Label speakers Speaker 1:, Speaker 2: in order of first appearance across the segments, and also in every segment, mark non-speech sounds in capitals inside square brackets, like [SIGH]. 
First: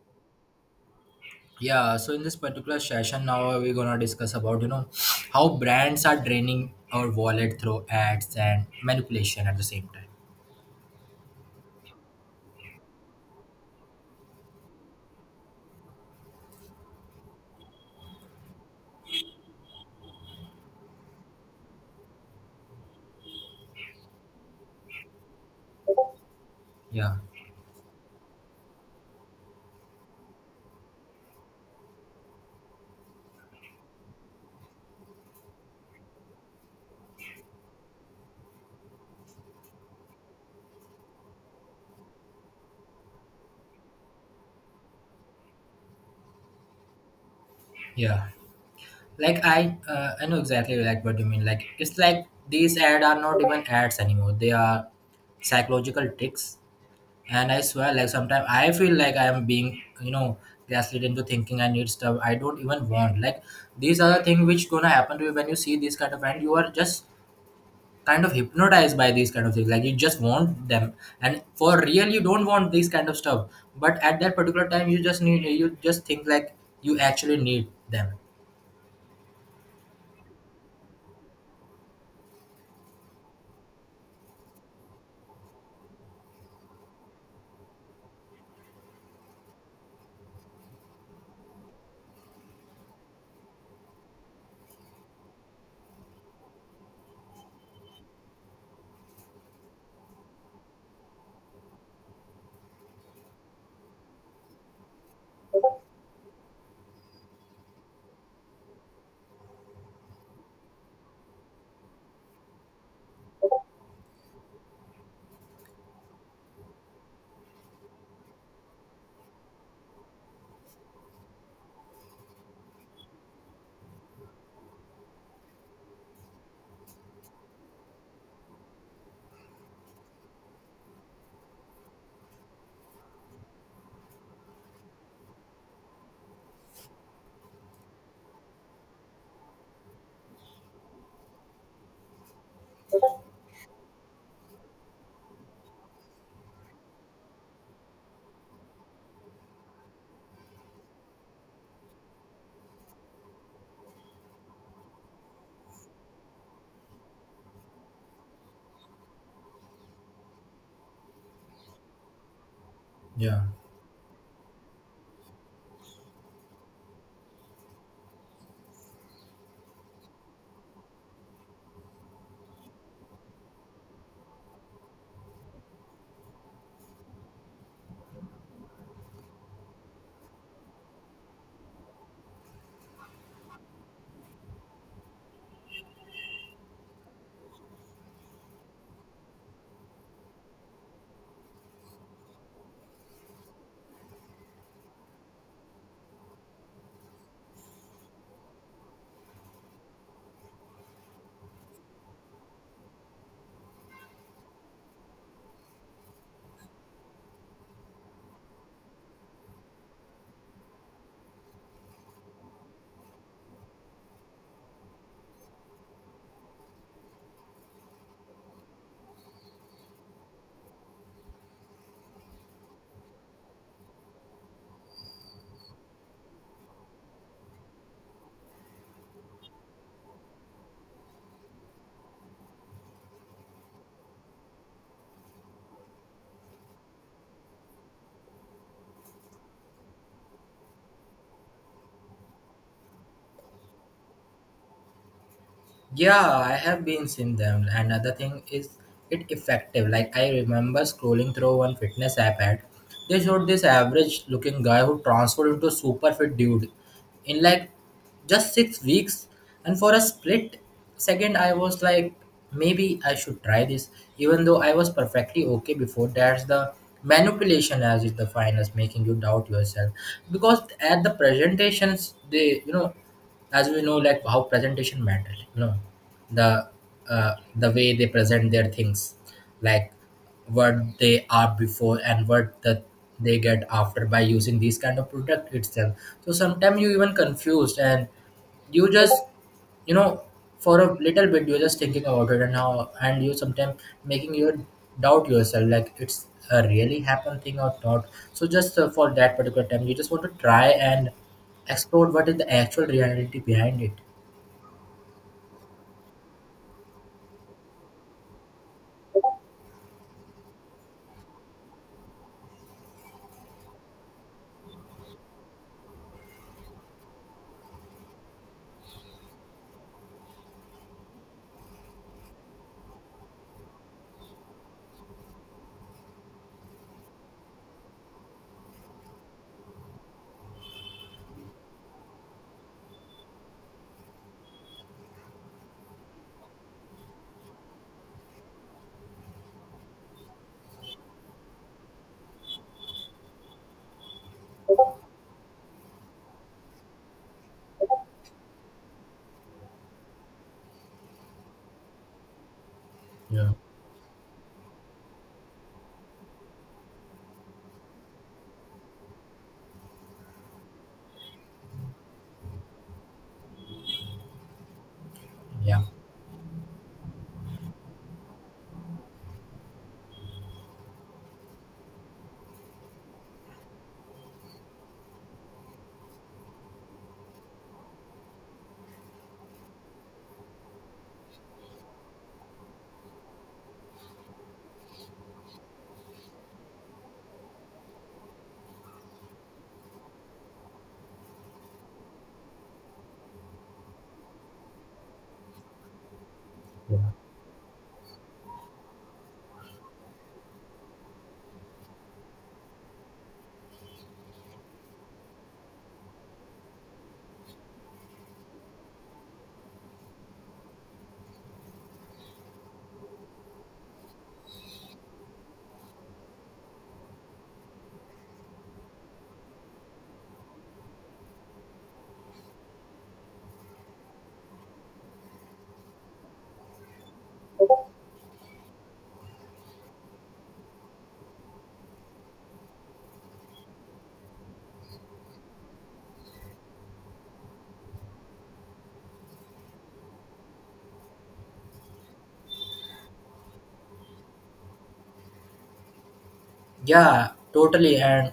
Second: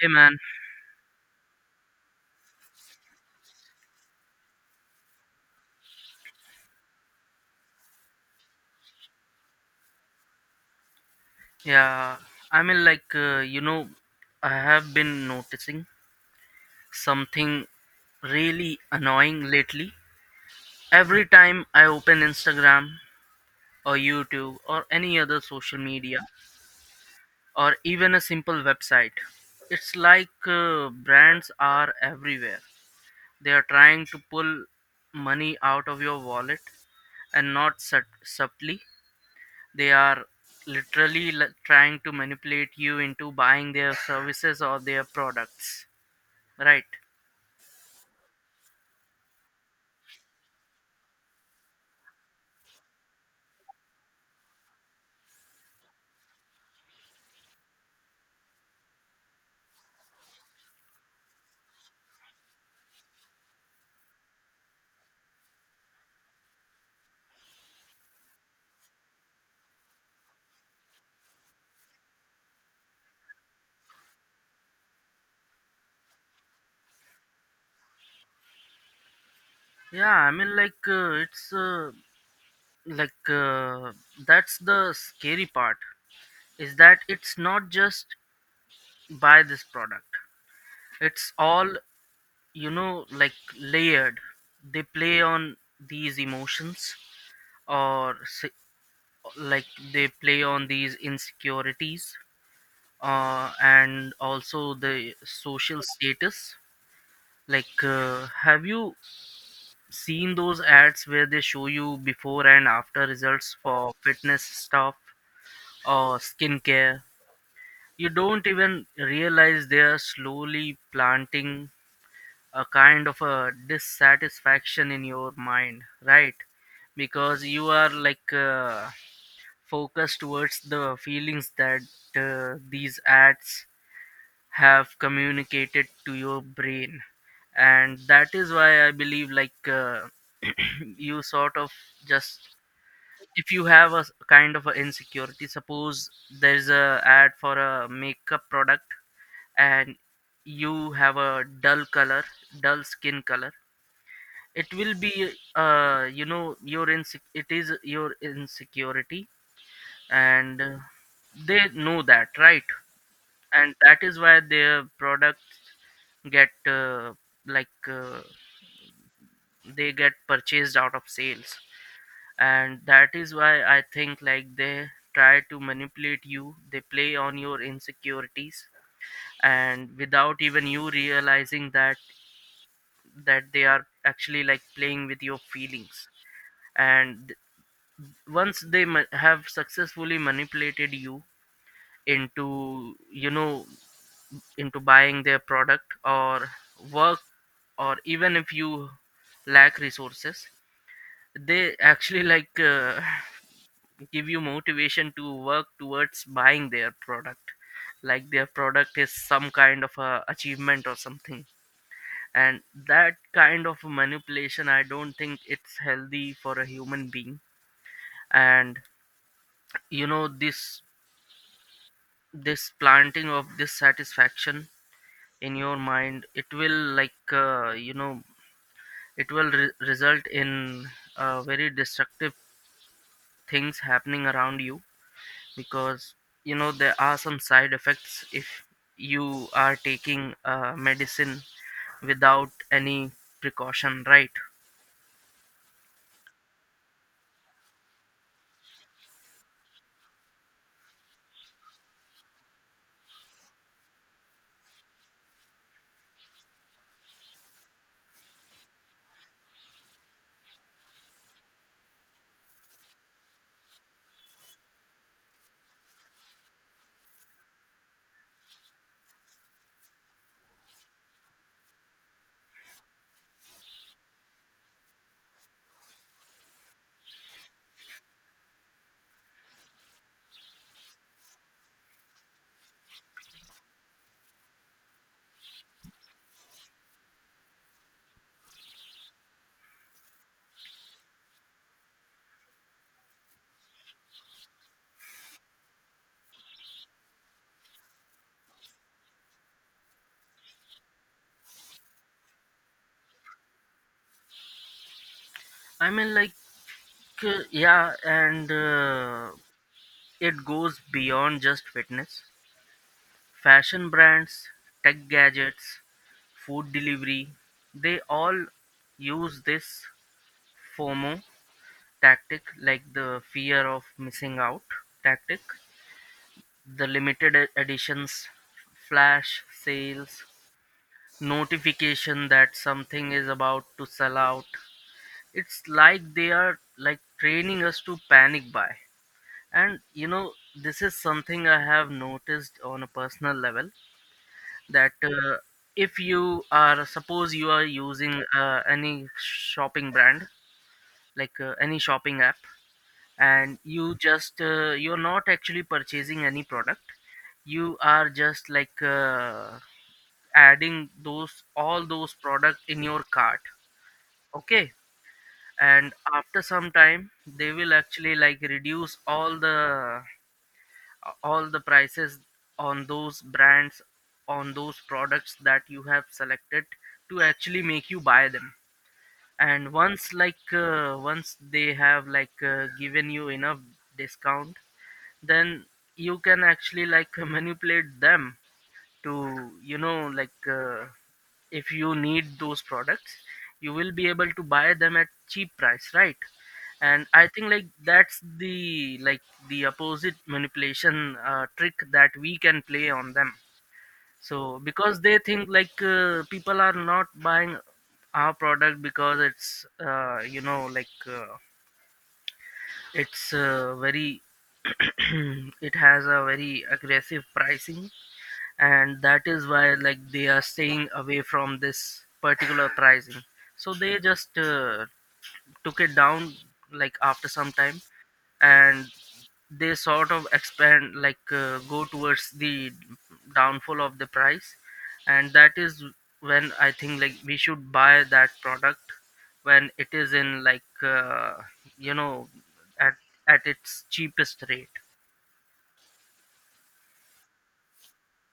Speaker 1: Hey man.
Speaker 2: Yeah, so in this particular session, now we're gonna discuss about how brands are draining our wallet through ads and manipulation at the same time.
Speaker 1: yeah, I mean, like, uh, you know, I have been noticing something really annoying lately. Every time I open Instagram or YouTube or any other social media
Speaker 2: Yeah,
Speaker 1: or even a simple website, it's like brands are everywhere. They are trying to pull money out of your wallet and not subtly. They are literally trying to manipulate you into buying their services or their products, right?
Speaker 2: yeah. Like I, uh, I know exactly like what you mean. Like it's like these ads are not even ads anymore. They are psychological tricks. And I swear, like sometimes I feel like I am being gaslit into thinking I need stuff I don't even want. Like these are the things which gonna happen to you when you see this kind of ad. You are just kind of hypnotized by these kind of things like you just want them, and for real you don't want these kind of stuff, but at that particular time you just need, you just think like you actually need them.
Speaker 1: Yeah, I mean, like, it's like That's the scary part is that it's not just buy this product, it's all like layered. They play on these emotions or se- like they play on these insecurities and also the social status. Have you seen those ads where they show you before and after results for fitness stuff or skincare? You don't even realize they are slowly planting a kind of a dissatisfaction in your mind, right? Because you are focused towards the feelings that these ads have communicated to your brain, and that is why I believe [CLEARS THROAT] you sort of just, if you have a kind of a insecurity, suppose there's a ad for a makeup product and you have a dull color, dull skin color, it will be uh, you know, your it is your insecurity, and they know that, right?
Speaker 2: Yeah.
Speaker 1: And that is why their product get like uh, they get purchased out of sales. And that is why I think like they try to manipulate you, they play on your insecurities, and without even you realizing that that they are actually like playing with your feelings. And once they have successfully manipulated you into, you know, into buying their product or work, or even if you lack resources, they actually give you motivation to work towards buying their product, like their product is some kind of a achievement or something. And that kind of manipulation, I don't think it's healthy for a human being. And you know, this planting of this satisfaction in your mind, it will you know, it will result in very destructive things happening around you, because you know there are some side effects if you are taking medicine without any precaution, right?
Speaker 2: Yeah, I have been seen them. Another thing is it effective. Like I remember scrolling through one fitness app ad. They showed this average looking guy who transformed into super fit dude in like just 6 weeks. And for a split second I was like, maybe I should try this. Even though I was perfectly okay before, that's the manipulation as is the finest, making you doubt yourself. Because at the presentations they, as we know, like how presentation matters, you know, the the way they present their things, like what they are before and what the they get after by using these kind of product itself. So sometimes you even confused and you just, you know, for a little bit you're just thinking about it, and how, and you sometimes making your doubt yourself like it's a really happen thing or not. So just for that particular time you just want to try and explore what is the actual reality behind it.
Speaker 1: I mean like yeah and It goes beyond just fitness. Fashion brands, tech gadgets, food delivery, they all use this fomo tactic, like the fear of missing out tactic, the limited editions, flash sales, notification that something is about to sell out. It's like they are like training us to panic buy. And you know, this is something I have noticed on a personal level, that if you are, suppose you are using any shopping brand, any shopping app,
Speaker 2: Yeah.
Speaker 1: and you just, you're not actually purchasing any product, you are just adding those, all those products in your cart. Okay,
Speaker 2: Yeah.
Speaker 1: and after some time they will actually like reduce all the prices on those brands, on those products that you have selected, to actually make you buy them. And once once they have given you enough discount, then you can actually like [LAUGHS] manipulate them to, you know, if you need those products, you will be able to buy them at cheap price, right? And I think like that's the opposite manipulation trick that we can play on them. So because they think people are not buying our product because it's you know, like it's very [CLEARS THROAT] it has a very aggressive pricing, and that is why like they are staying away from this particular pricing, so they just took it down like after some time. And they sort of expand, go towards the downfall of the price, and that is when I think like we should buy that product, when it is in you know, at at its cheapest rate.
Speaker 2: Yeah, totally, and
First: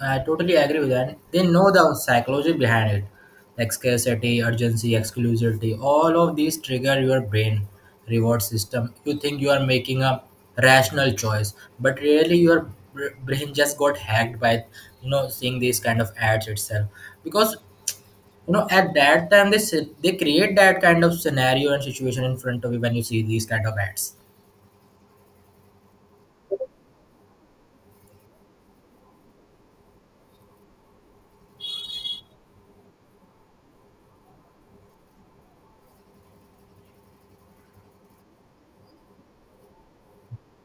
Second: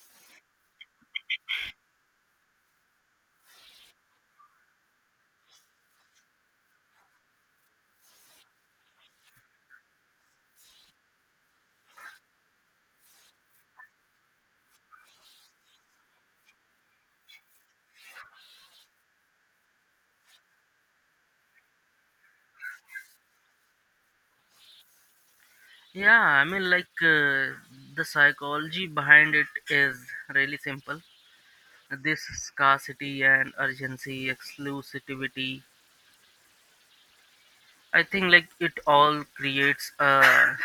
Speaker 2: I totally agree with that. They know the psychology behind it, like scarcity, urgency, exclusivity. All of these trigger your brain reward system. You think you are making a rational choice, but really your brain just got hacked by, you know, seeing these kind of ads itself. Because you know at that time they create that kind of scenario and situation in front of you when you see these kind of ads.
Speaker 1: yeah i mean like uh, the psychology behind it is really simple. This scarcity and urgency exclusivity, I think like it all creates a,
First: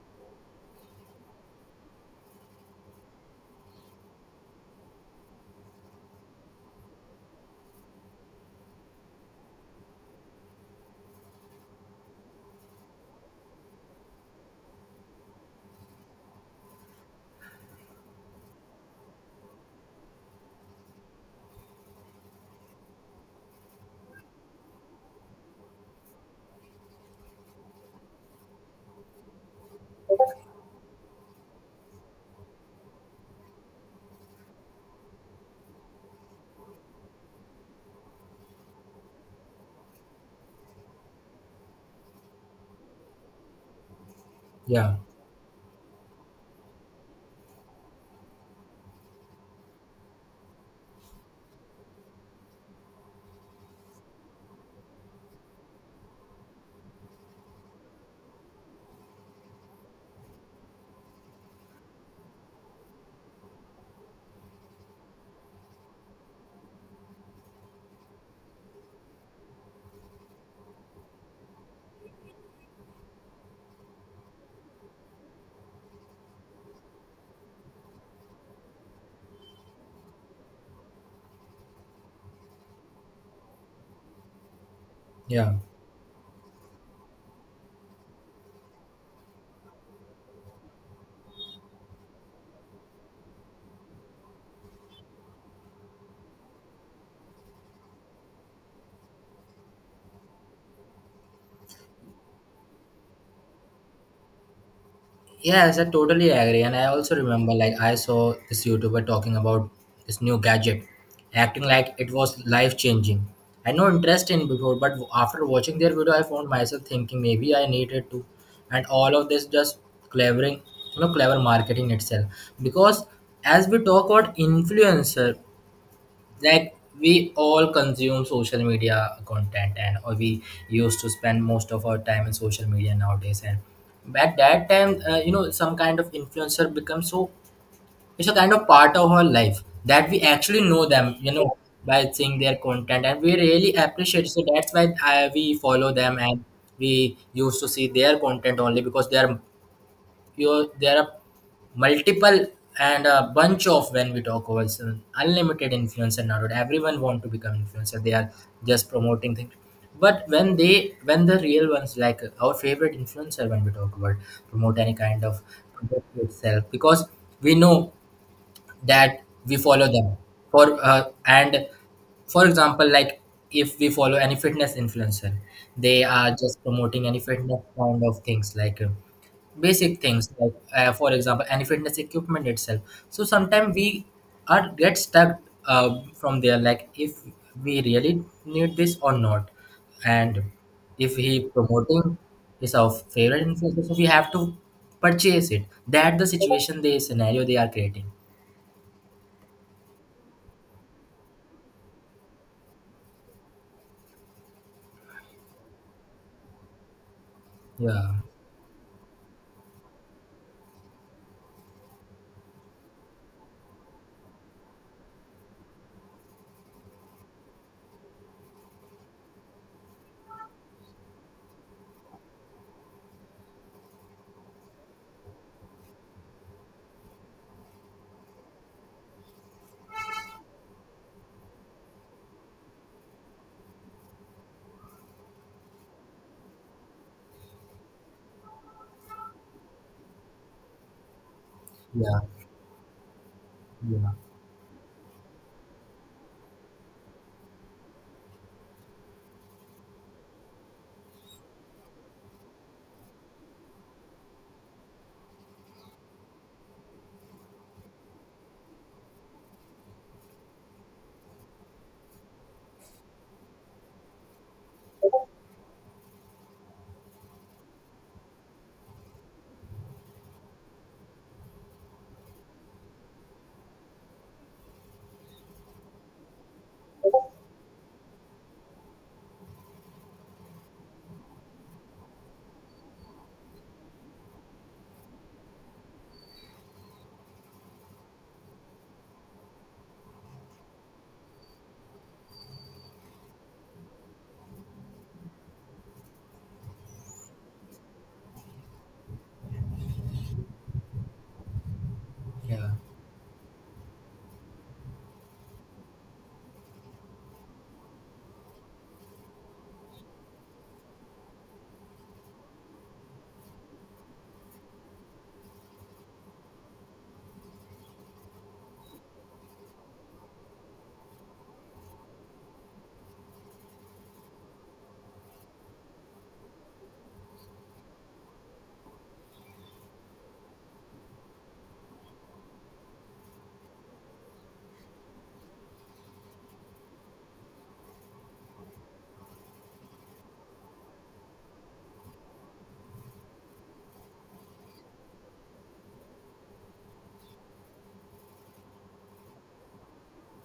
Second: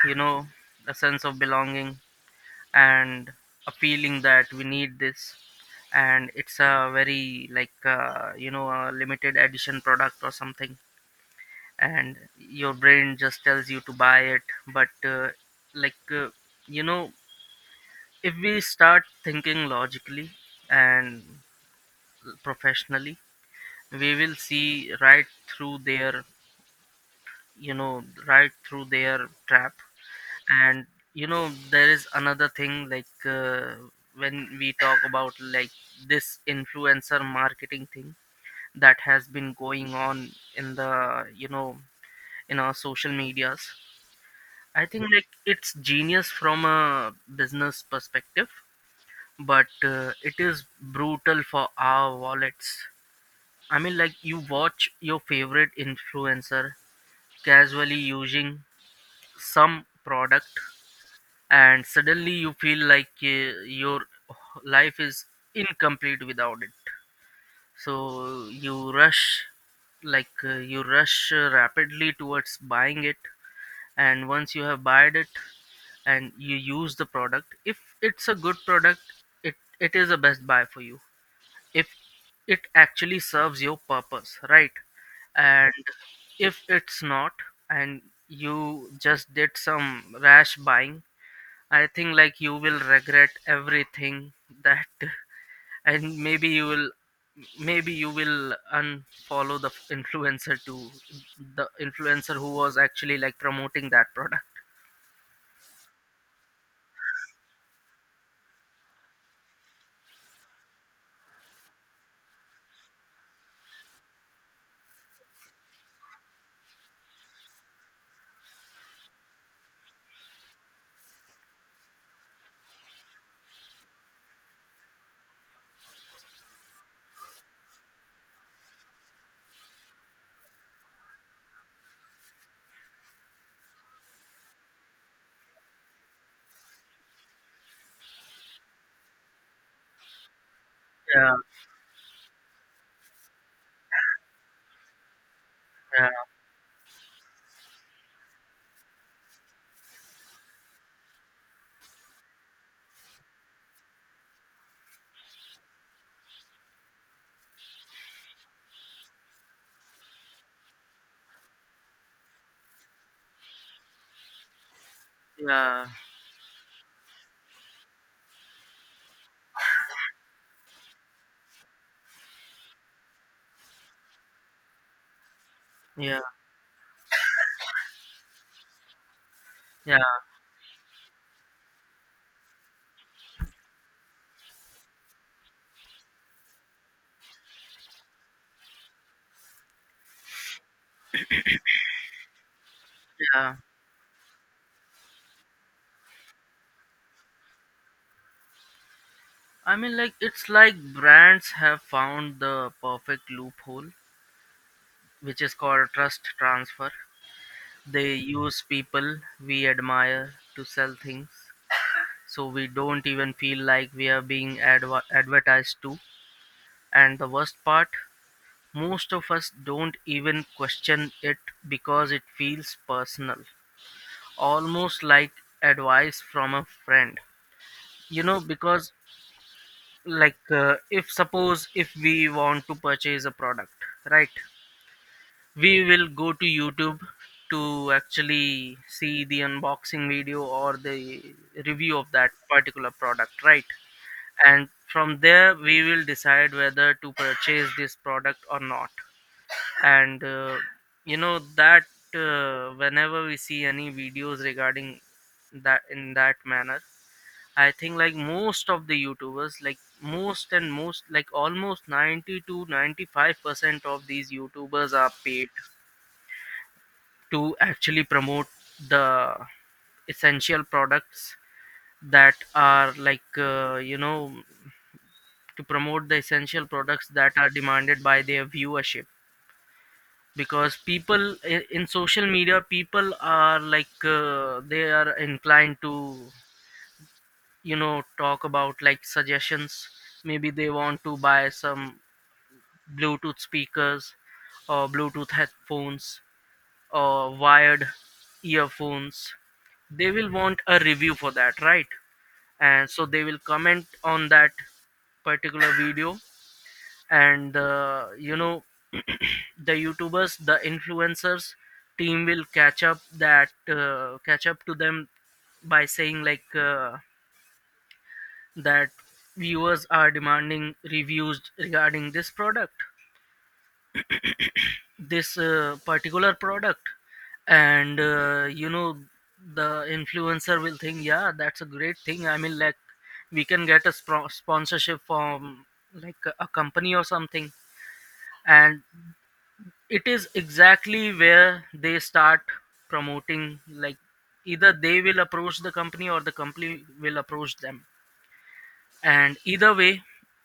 Speaker 1: you know, a sense of belonging, and a feeling that we need this, and it's a very you know, a limited edition product or something, and your brain just tells you to buy it. But like You know, if we start thinking logically and professionally, we will see right through their, you know, right through their trap. And you know, there is another thing when we talk about like this influencer marketing thing that has been going on in the, you know, in our social medias. I
Speaker 2: Yeah.
Speaker 1: think like it's genius from a business perspective, but it is brutal for our wallets. I mean, like, you watch your favorite influencer casually using some product, and suddenly you feel your life is incomplete without it, so you rush, you rush rapidly towards buying it. And once you have bought it and you use the product, if it's a good product, it is a best buy for you, if it actually serves your purpose, right?
Speaker 2: Yeah.
Speaker 1: And if it's not, and you just did some rash buying, I think like you will regret everything that. [LAUGHS] And maybe you will, maybe you will unfollow the influencer, to the influencer who was actually like promoting that product.
Speaker 2: Yes, I totally agree. And I also remember like I saw this YouTuber talking about this new gadget, acting like it was life changing. I had no interest in before, but after watching their video, I found myself thinking maybe I needed to, and all of this just clevering, you know, clever marketing itself. Because as we talk about influencer, like we all consume social media content, and or we used to spend most of our time in social media nowadays, and at that time you know, some kind of influencer becomes so, it's a kind of part of our life that we actually know them, you
Speaker 1: Yeah,
Speaker 2: know, by seeing their content and we really appreciate, so that's why we follow
Speaker 1: yeah,
Speaker 2: them, and we used to see their content only because they are, you there are multiple, and a bunch of, when we talk about some unlimited influencer nowadays, everyone want to become influencer, they are just promoting things. But when they, when the real ones like our favorite influencer, when we talk about promote any kind of
Speaker 1: yeah,
Speaker 2: product itself, because we know that we follow them for and for example like if we follow any fitness influencer, they
Speaker 1: yeah,
Speaker 2: are just promoting any fitness kind of things like
Speaker 1: yeah,
Speaker 2: basic things like for example any fitness equipment itself. So sometimes we are get stuck from there, like if we really need this or not, and if he promoting is our favorite
Speaker 1: yeah.
Speaker 2: influencer, so we have to purchase it, that the situation, the scenario they are creating.
Speaker 1: I mean, like, it's like brands have found the perfect loophole, which is called trust transfer.
Speaker 2: Yeah,
Speaker 1: They use people we admire to sell things, so we don't even feel like we are being advertised to. And the worst part, most of us don't even question it because it feels personal, almost like advice from a friend. You know, because if suppose if we want to purchase a product, right, we will go to youtube to actually see the unboxing video or the review of
Speaker 2: yeah,
Speaker 1: that particular product, right?
Speaker 2: yeah,
Speaker 1: And from there we will decide whether to purchase this product or not. And you know that whenever we see any videos regarding that in that manner, I think like most of the youtubers, like most and most, like almost 90 to 95% of these youtubers are paid to actually promote the essential products that are you know, to promote the essential products that are demanded by their viewership. Because people, in social media, people are they are inclined to, you know, talk about like suggestions. Maybe they want to buy some bluetooth speakers or bluetooth headphones or wired earphones, they will want a review for that, right?
Speaker 2: yeah,
Speaker 1: And so they will comment on that particular video. And you know, [CLEARS THROAT] the youtubers, the influencers team will catch up that, catch up to them by saying that viewers are demanding reviews regarding this product, this particular product. And you know, the influencer will think yeah, that's a great thing. I mean, like, we can get a sponsorship from like a company or something. And it is exactly where they start promoting, like either they will approach the company or the company will approach them. And either way,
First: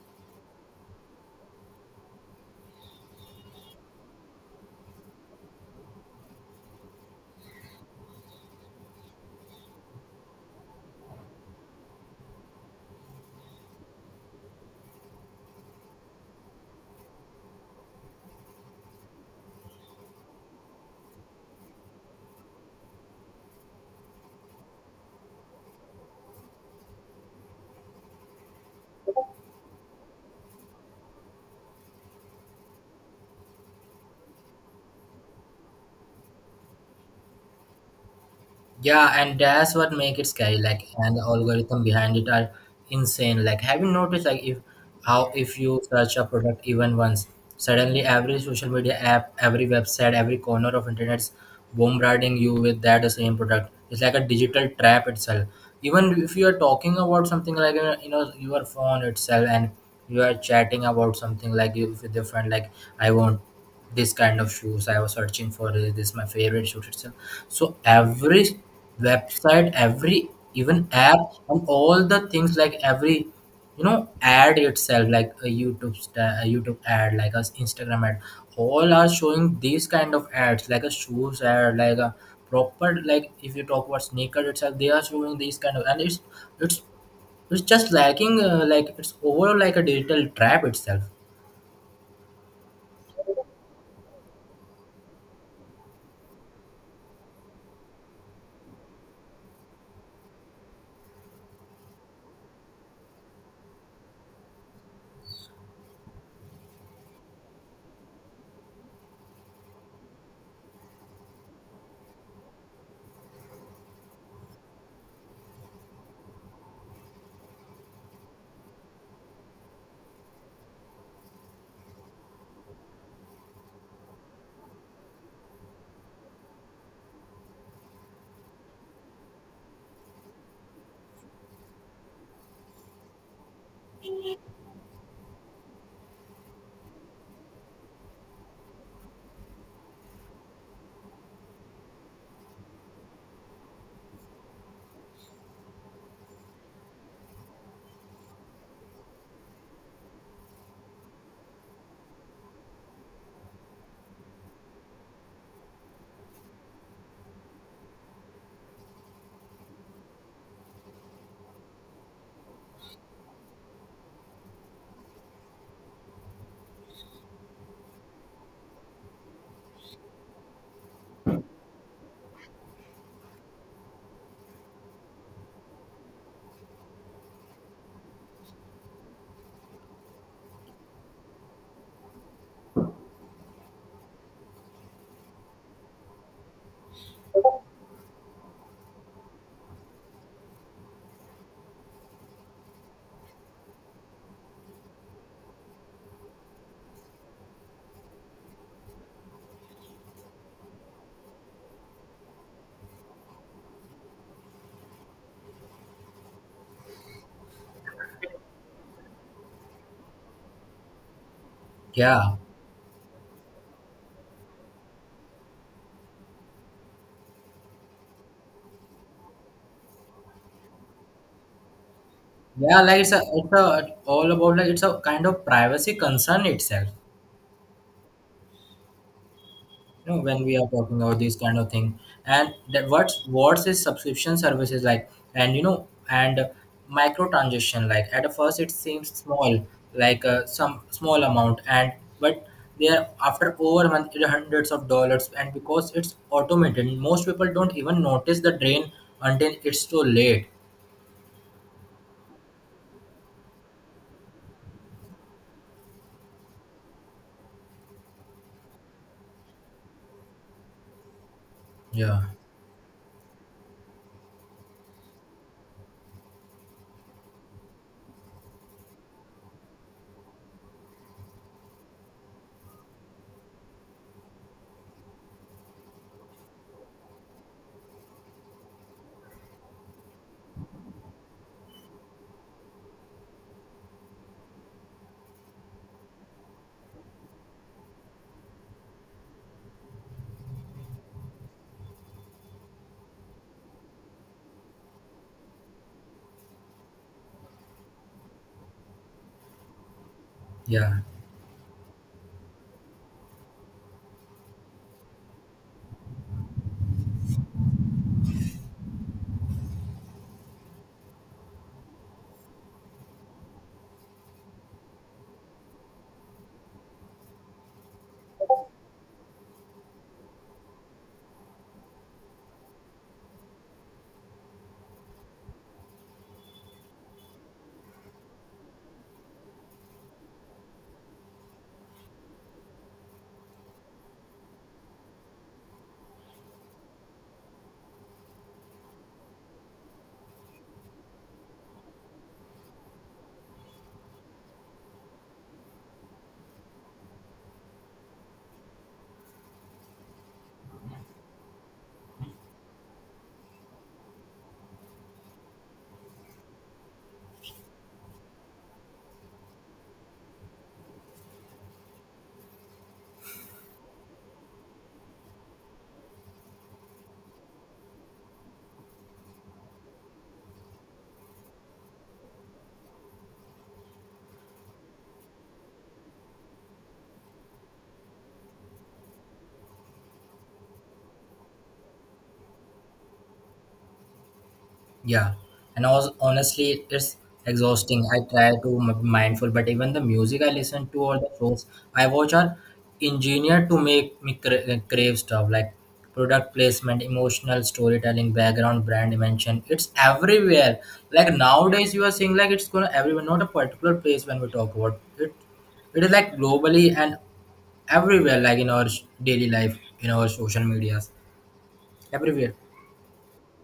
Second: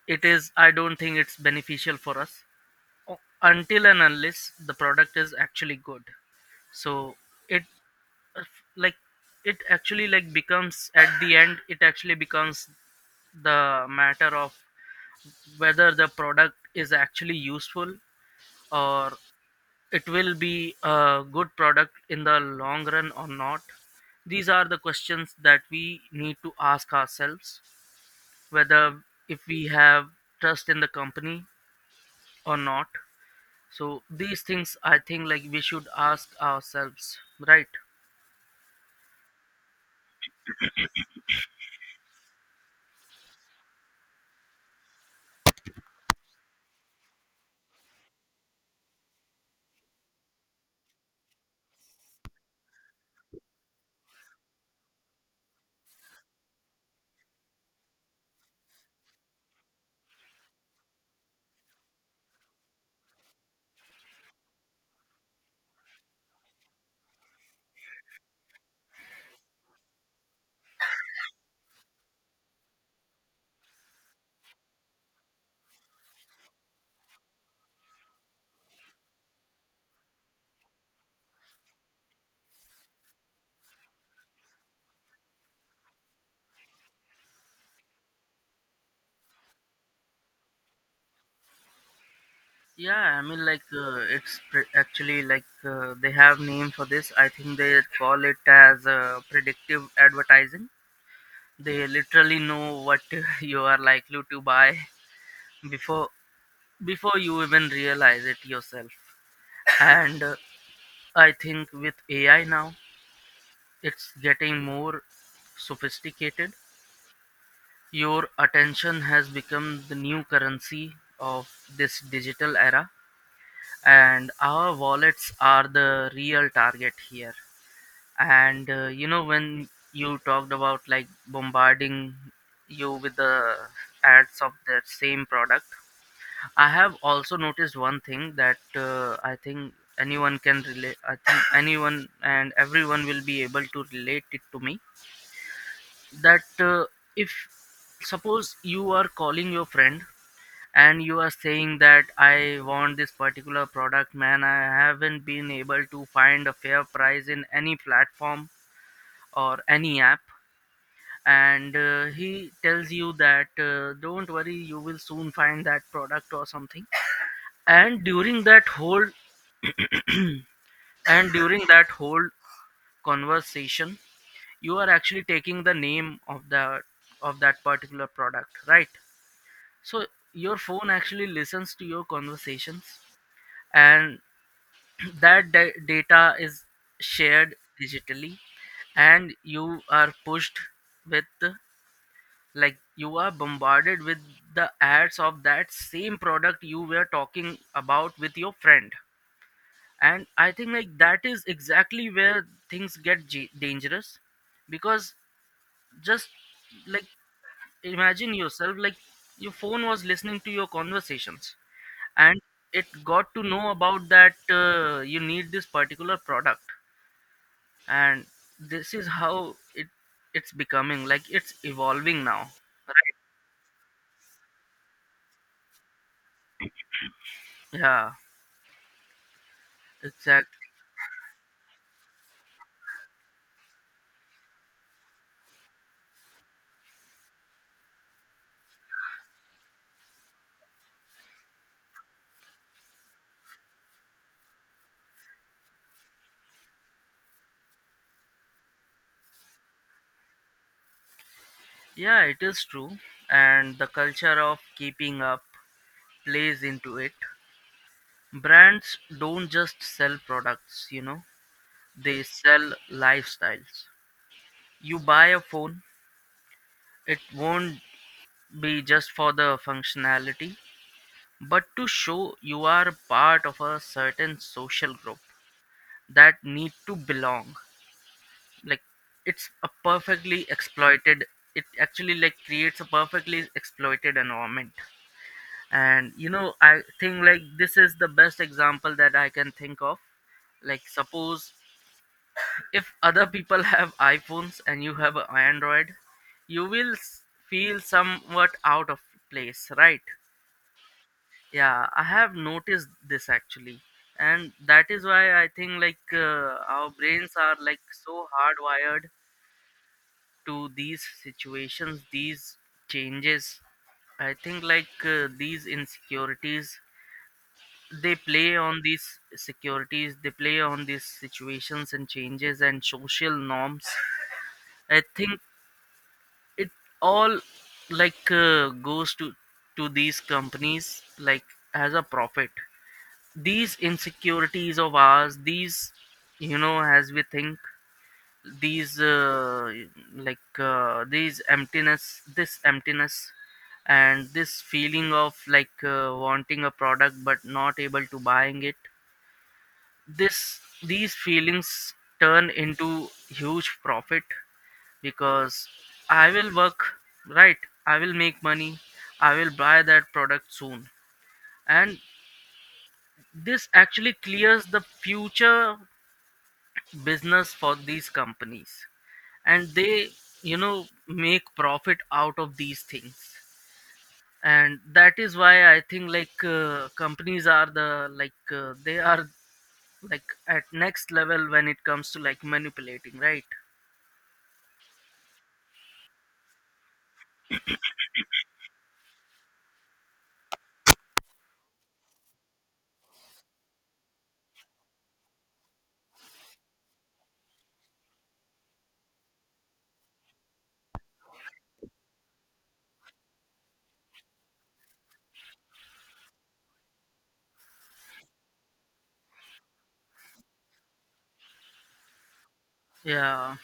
Speaker 1: it is, I don't think it's beneficial for us, until and unless the product is actually good. So it uh, f- like it actually like becomes, at the end, it actually becomes the matter of whether the product is actually useful, or it will be a good product in the long run or not. These are the questions that we need to ask ourselves, whether, if we have trust in the company or not. So these things, I think like, we should ask ourselves, right?
Speaker 2: yeah, and that's what make it scary. Like, and the algorithm behind it are insane. Like, have you noticed like if how if you search a product even once, suddenly every social media app, every website, every corner of internet's bombarding you with that same product. It's like a digital trap itself. Even if you are talking about something like you know, your phone itself, and you are chatting about something like you with your friend, like I won't. This kind of shoes I was searching for it. This is my favorite shoes itself. So every website, every even app and all the things like every, you know, ad itself, like a a youtube ad, like a instagram ad, all are showing these kind of ads, like a shoes ad, like a proper, like if you talk about sneaker itself, they are showing these kind of, and it's it's just lacking like it's overall like a digital trap itself.
Speaker 1: It's actually they have name for this, I think they call it as predictive advertising. They literally know what [LAUGHS] you are likely to buy before, before you even realize it yourself. And I think with AI now, it's getting more sophisticated. Your attention has become the new currency of this digital era, and our wallets are the real target here. And you know, when you talked about like bombarding you with the ads of that same product, I have also noticed one thing, that I think anyone can relate. I think anyone and everyone will be able to relate it to me. That if suppose you are calling your friend and you are saying that I want this particular product, man, I haven't been able to find a fair price in any platform or any app. And he tells you that don't worry, you will soon find that product or something and during that whole And during that whole conversation, you are actually taking the name of the of that particular product, right? So your phone actually listens to your conversations, and [CLEARS THROAT] that data is shared digitally, and you are pushed with the- like you are bombarded with the ads of that same product you were talking about with your friend. And I think like that is exactly where things get dangerous because just like imagine yourself, like your phone was listening to your conversations
Speaker 2: Yeah.
Speaker 1: and it got to know about that you need this particular product, and this is how it's becoming, like it's evolving now,
Speaker 2: Yeah, like it's
Speaker 1: right?
Speaker 2: a, it's a all about like it's a kind of privacy concern itself.
Speaker 1: Yeah,
Speaker 2: You know, when we
Speaker 1: exactly.
Speaker 2: are talking about these kind of thing, and that what's is subscription services like, and you know, and microtransaction like at first it seems small, like some small amount, and but there after over a month it hundreds of dollars, and because it's automated, most people don't even notice the drain until it's too late.
Speaker 1: Yeah, it is true, and the culture of keeping up plays into it. Brands don't just sell products, you know,
Speaker 2: Yeah,
Speaker 1: they sell lifestyles. You buy a phone, it won't be just for the functionality, but to show you are a part of a certain social group that need to belong. Like it's a perfectly exploited it actually like creates a perfectly exploited environment. And you know, I think like this is the best example that I can think of. Like suppose if other people have iPhones and you have an Android, you will feel somewhat out of place, right?
Speaker 2: yeah.
Speaker 1: Yeah, I have noticed this actually, and that is why I think like our brains are like so hardwired to these situations, these changes. I think like these insecurities they play on, these securities they play on, these situations and changes and social norms. I think it all like goes to these companies like as a profit. These insecurities of ours, these, you know, as we think, these like these emptiness, this emptiness, and this feeling of like wanting a product but not able to buying it, this, these feelings turn into huge profit, because I will work, right? I will make money. I will buy that product soon. And this actually clears the future business for these companies. And they, you know, make profit out of these things. And that is why I think like companies are the, like they are like at next level when it comes to like manipulating, right?
Speaker 2: Yeah, and also, honestly, it's exhausting. I try to be mindful, but even the music I listen to or the shows I watch are engineered to make me crave stuff like product placement, emotional storytelling, background brand mention. It's everywhere. Like nowadays, you are seeing like it's gonna everywhere, not a particular place when we talk about it. It is like globally and everywhere, like in our daily life, in our social medias, everywhere.
Speaker 1: Yeah,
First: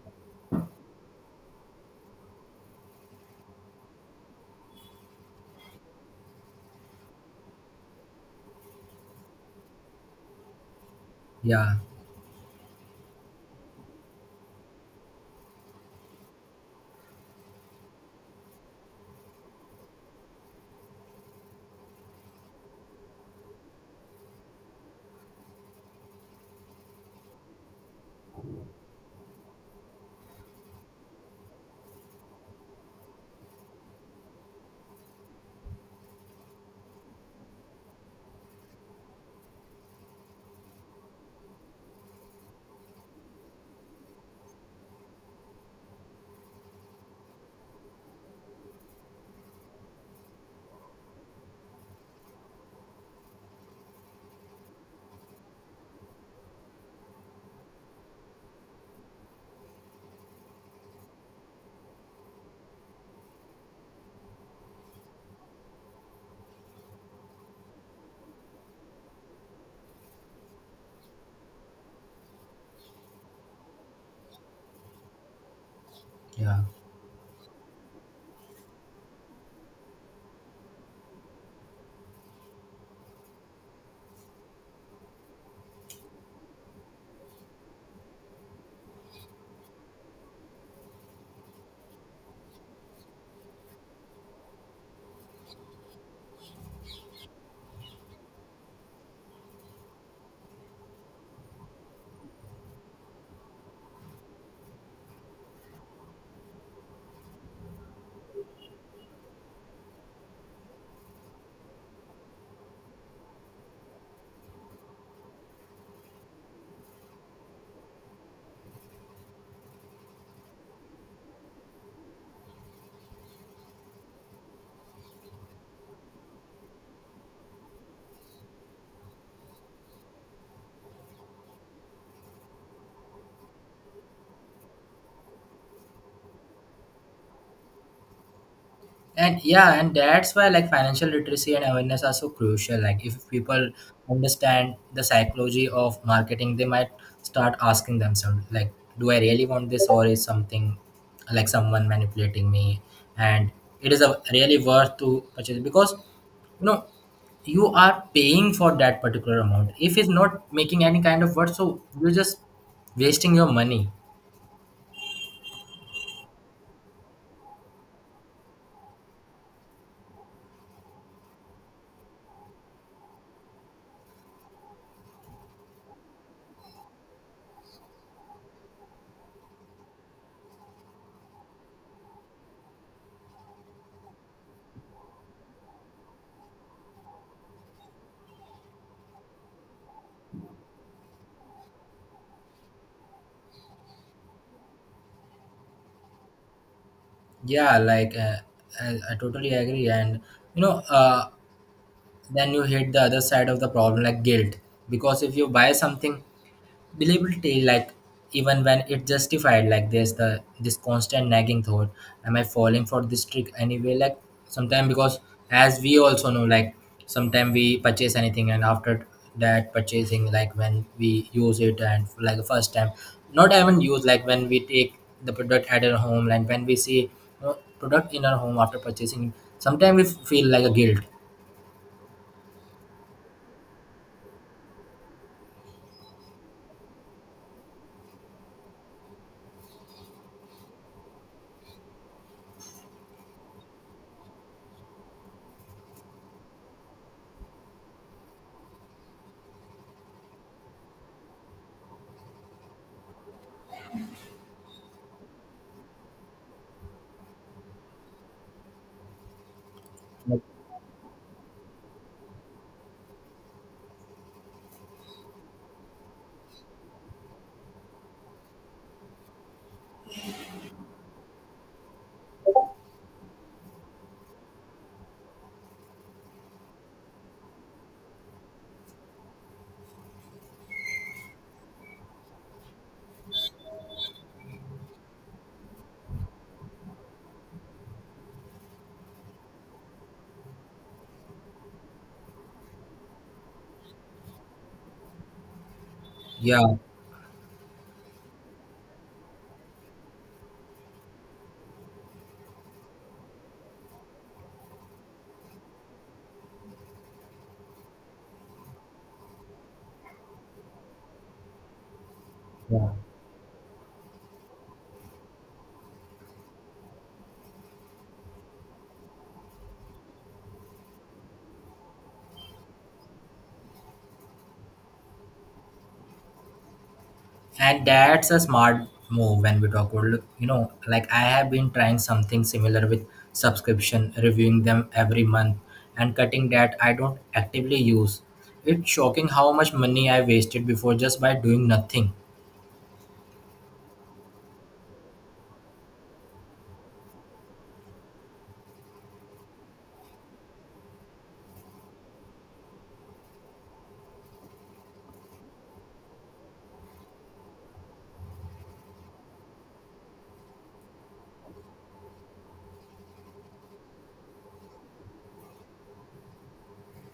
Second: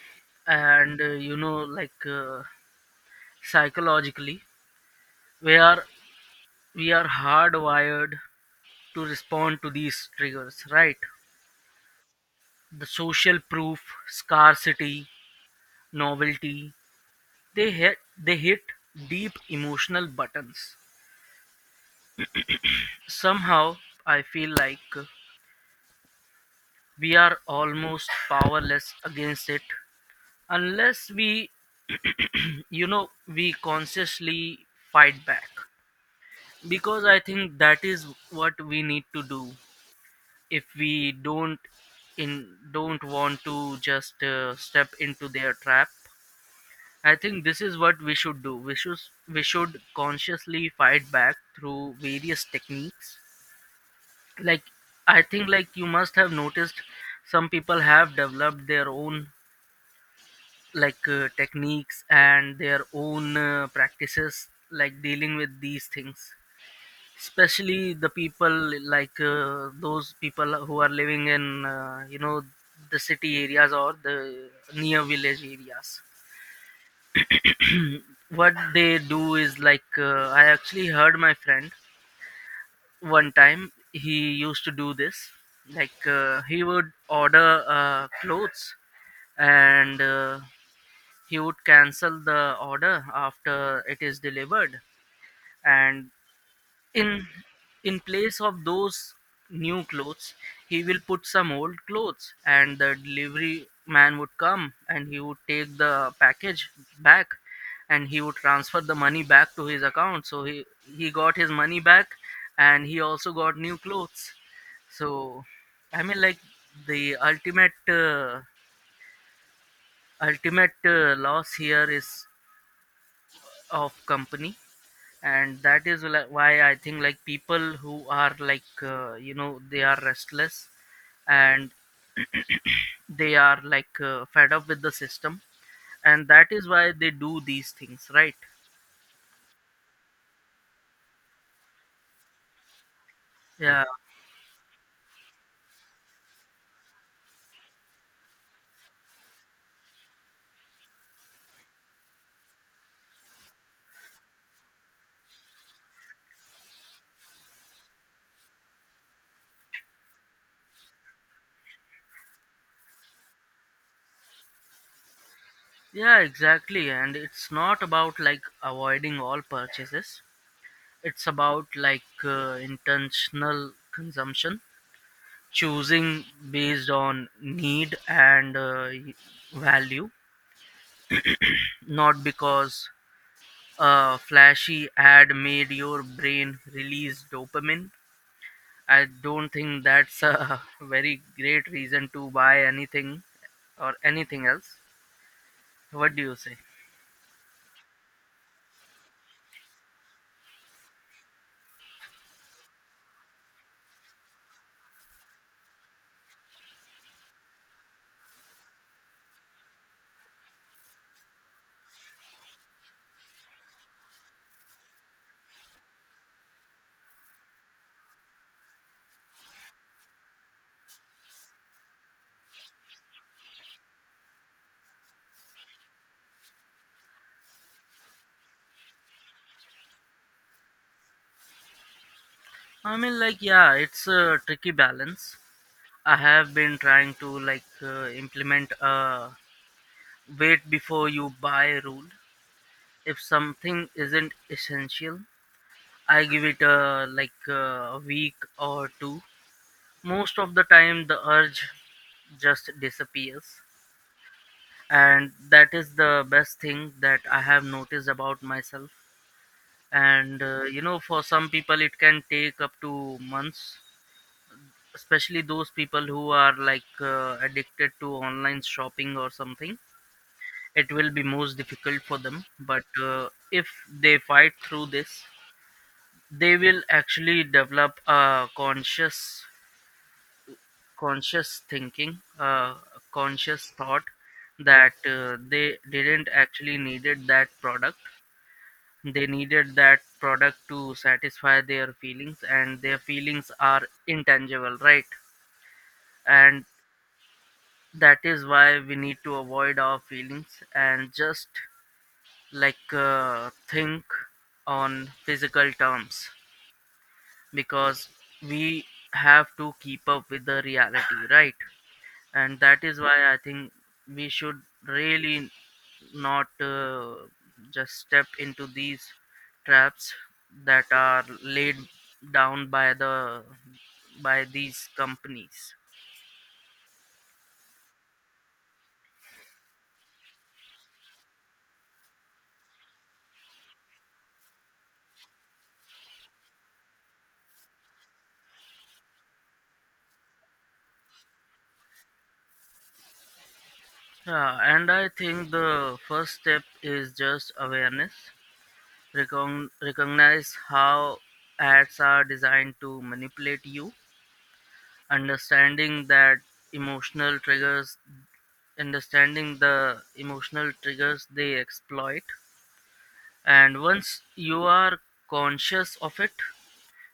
Speaker 1: and you know, like psychologically we are we are hardwired to respond to these triggers, right?
Speaker 2: Yeah,
Speaker 1: The social proof, scarcity, novelty, they hit, they hit deep emotional buttons. Somehow I feel like we are almost powerless against it unless we, you know, we consciously fight back, because I think that is what we need to do. If we don't, in don't want to just step into their trap, I think this is what we should do. We should consciously fight back through various techniques. Like I think like you must have noticed some people have developed their own like techniques and their own practices like dealing with these things, especially the people, like those people who are living in you know, the city areas or the near village areas.
Speaker 2: yeah.
Speaker 1: What they do is like I actually heard my friend one time he used to do this. Like he would order clothes, and he would cancel the order after it is delivered, and in in place of those new clothes he will put some old clothes, and the delivery man would come and he would take the package back, and he would transfer the money back to his account, so he got his money back and he also got new clothes. So I mean, like the ultimate loss here is of company. And that is like why I think like people who are like you know, they are restless, and [CLEARS THROAT] they are like fed up with the system, and that is why they do these things, right?
Speaker 2: And yeah, and that's why like financial literacy and awareness are so crucial. Like if people
Speaker 1: Yeah.
Speaker 2: understand the psychology of marketing, they might start asking themselves, like, do I really want this or is something like someone manipulating me? And it is a really worth to purchase because, you know, you are paying for that particular amount. If it's not making any kind of worth, so you're just wasting your money.
Speaker 1: Yeah, exactly, and it's not about like avoiding all purchases. It's about like intentional consumption, choosing based on need and value, not because a flashy ad made your brain release dopamine. I don't think that's a [LAUGHS] very great reason to buy anything or anything else. What do you say?
Speaker 2: Yeah, like uh, I totally agree. And you know, then you hit the other side of the problem like guilt, because if you buy something believability like even when it justified, like there's the this constant nagging thought, am I falling for this trick anyway? Like sometimes, because as we also know, like sometimes we purchase anything and after that purchasing like when we use it and like the first time, not even use, like when we take the product at our home and when we see uh, product in our home after purchasing, sometimes we feel like a guilt.
Speaker 1: I mean, like, yeah, it's a tricky balance. I have been trying to like implement a wait before you buy rule. If something isn't essential, I give it a like a week or two. Most of the time, the urge just disappears, and that is the best thing that I have noticed about myself.
Speaker 2: Like,
Speaker 1: And you know, for some people, it can take up to months, especially those people who are like addicted to online shopping or something. It will be most difficult for them, but if they fight through this, they will actually develop a conscious thinking, uh, conscious thought that they didn't actually needed that product. They needed that product to satisfy their feelings, and their feelings are intangible, right? And
Speaker 2: yeah.
Speaker 1: that is why we need to avoid our feelings and just like think on physical terms, because we have to keep up with the reality, right? And that
Speaker 2: Yeah.
Speaker 1: is why I think we should really not just step into these traps that are laid down by the, by these companies.
Speaker 2: And that's a smart move when we talk about, look, you know, like I have been trying something similar with subscription, reviewing them every month and cutting that I don't actively use. It's shocking how much money I wasted before just by doing nothing.
Speaker 1: Yeah, and I think the first step is just awareness. Recognize how ads are designed to manipulate you, understanding that emotional triggers understanding the emotional triggers they exploit. And once you are conscious of it,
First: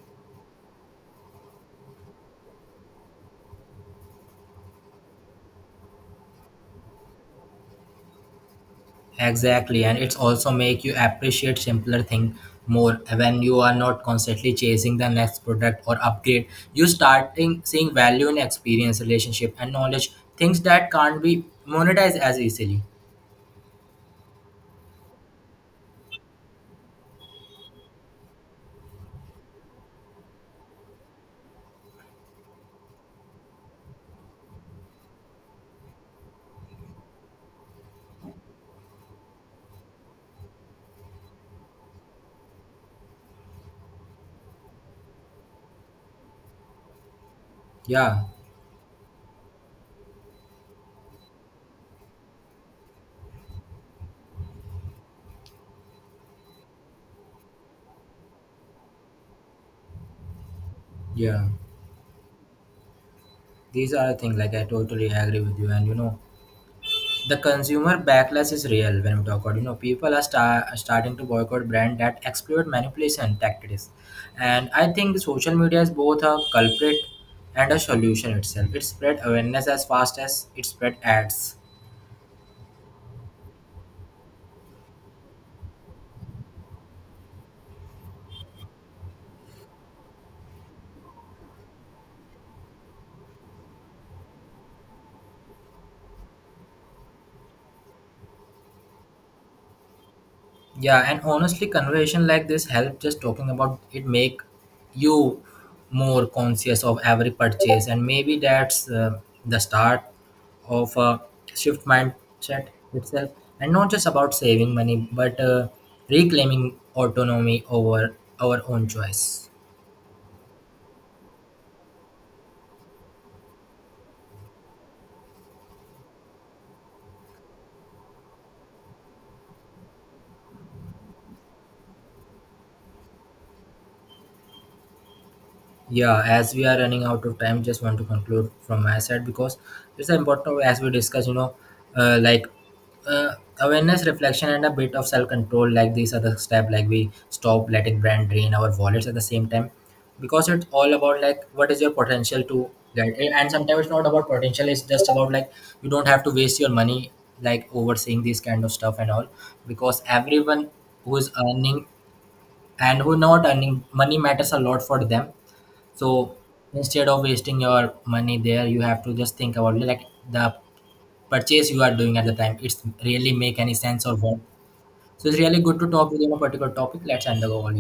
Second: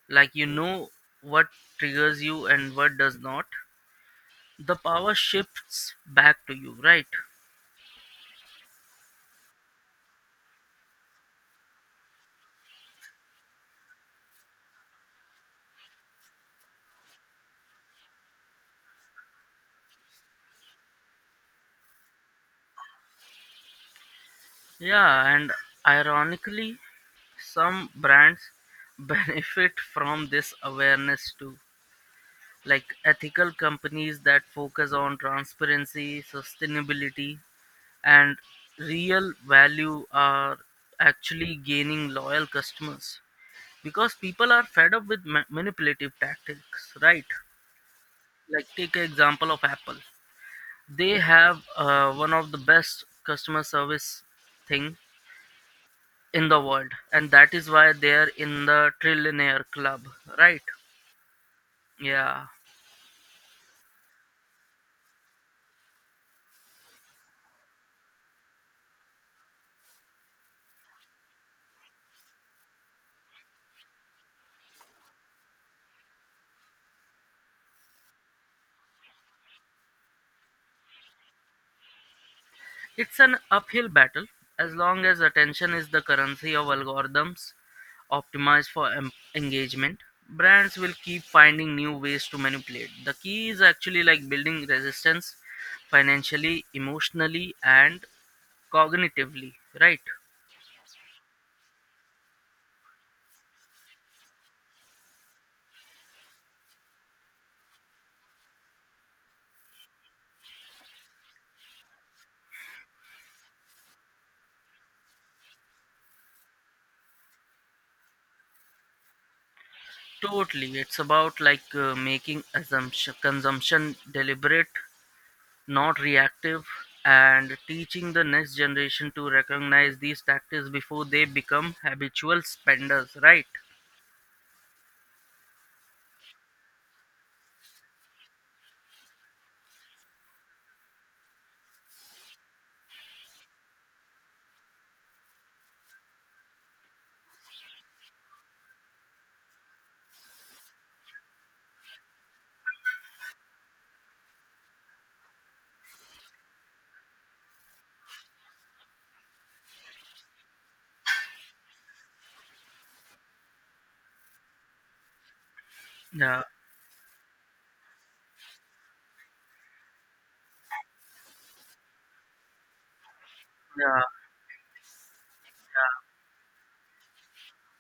Speaker 1: like you know what triggers you and what does not, the power shifts back to you, right?
Speaker 2: Exactly, and it's also make you appreciate simpler thing more when you are not constantly chasing the next product or upgrade. You starting seeing value in experience, relationship, and knowledge, things that can't be monetized as easily.
Speaker 1: Yeah, and ironically, some brands [LAUGHS] benefit from this awareness too. Like ethical companies that focus on transparency, sustainability, and real value are actually gaining loyal customers because people are fed up with manipulative tactics, right?
Speaker 2: Yeah.
Speaker 1: Like take an example of Apple. They have one of the best customer service thing in the world, and that is why they are in the trillionaire club, right?
Speaker 2: Yeah,
Speaker 1: Yeah.
Speaker 2: these are the things like I totally agree with you. And you know, the consumer backlash is real when we talk about, you know, people are starting to boycott brand that exploit manipulation tactics, and I think social media is both a culprit and a solution itself. It spread awareness as fast as it spread ads.
Speaker 1: It's an uphill battle. As long as attention is the currency of algorithms optimized for engagement. Brands will keep finding new ways to manipulate. The key is actually like building resistance financially, emotionally, and cognitively, right?
Speaker 2: Yeah, and honestly, conversation like this help, just talking about it make you more conscious of every purchase, and maybe that's the start of a shift mindset itself, and not just about saving money, but reclaiming autonomy over our own choice.
Speaker 1: Totally. It's about like making assumption consumption deliberate, not reactive, and teaching the next generation to recognize these tactics before they become habitual spenders, right?
Speaker 2: Yeah, as we are running out of time, just want to conclude from my side because it's important as we discuss, you know, uh, like awareness, reflection, and a bit of self control. Like these are the steps, like we stop letting brand drain our wallets at the same time, because it's all about like what is your potential to get. And sometimes it's not about potential, it's just about like you don't have to waste your money like overseeing this kind of stuff and all, because everyone who is earning and who not earning money matters a lot for them. So
Speaker 1: Yeah,
Speaker 2: instead of wasting your money there, you have to just think about like the purchase you are doing at the time. It's really make any
Speaker 1: yeah,
Speaker 2: sense or what. So it's really good to talk with you on a particular topic. Let's end the call here.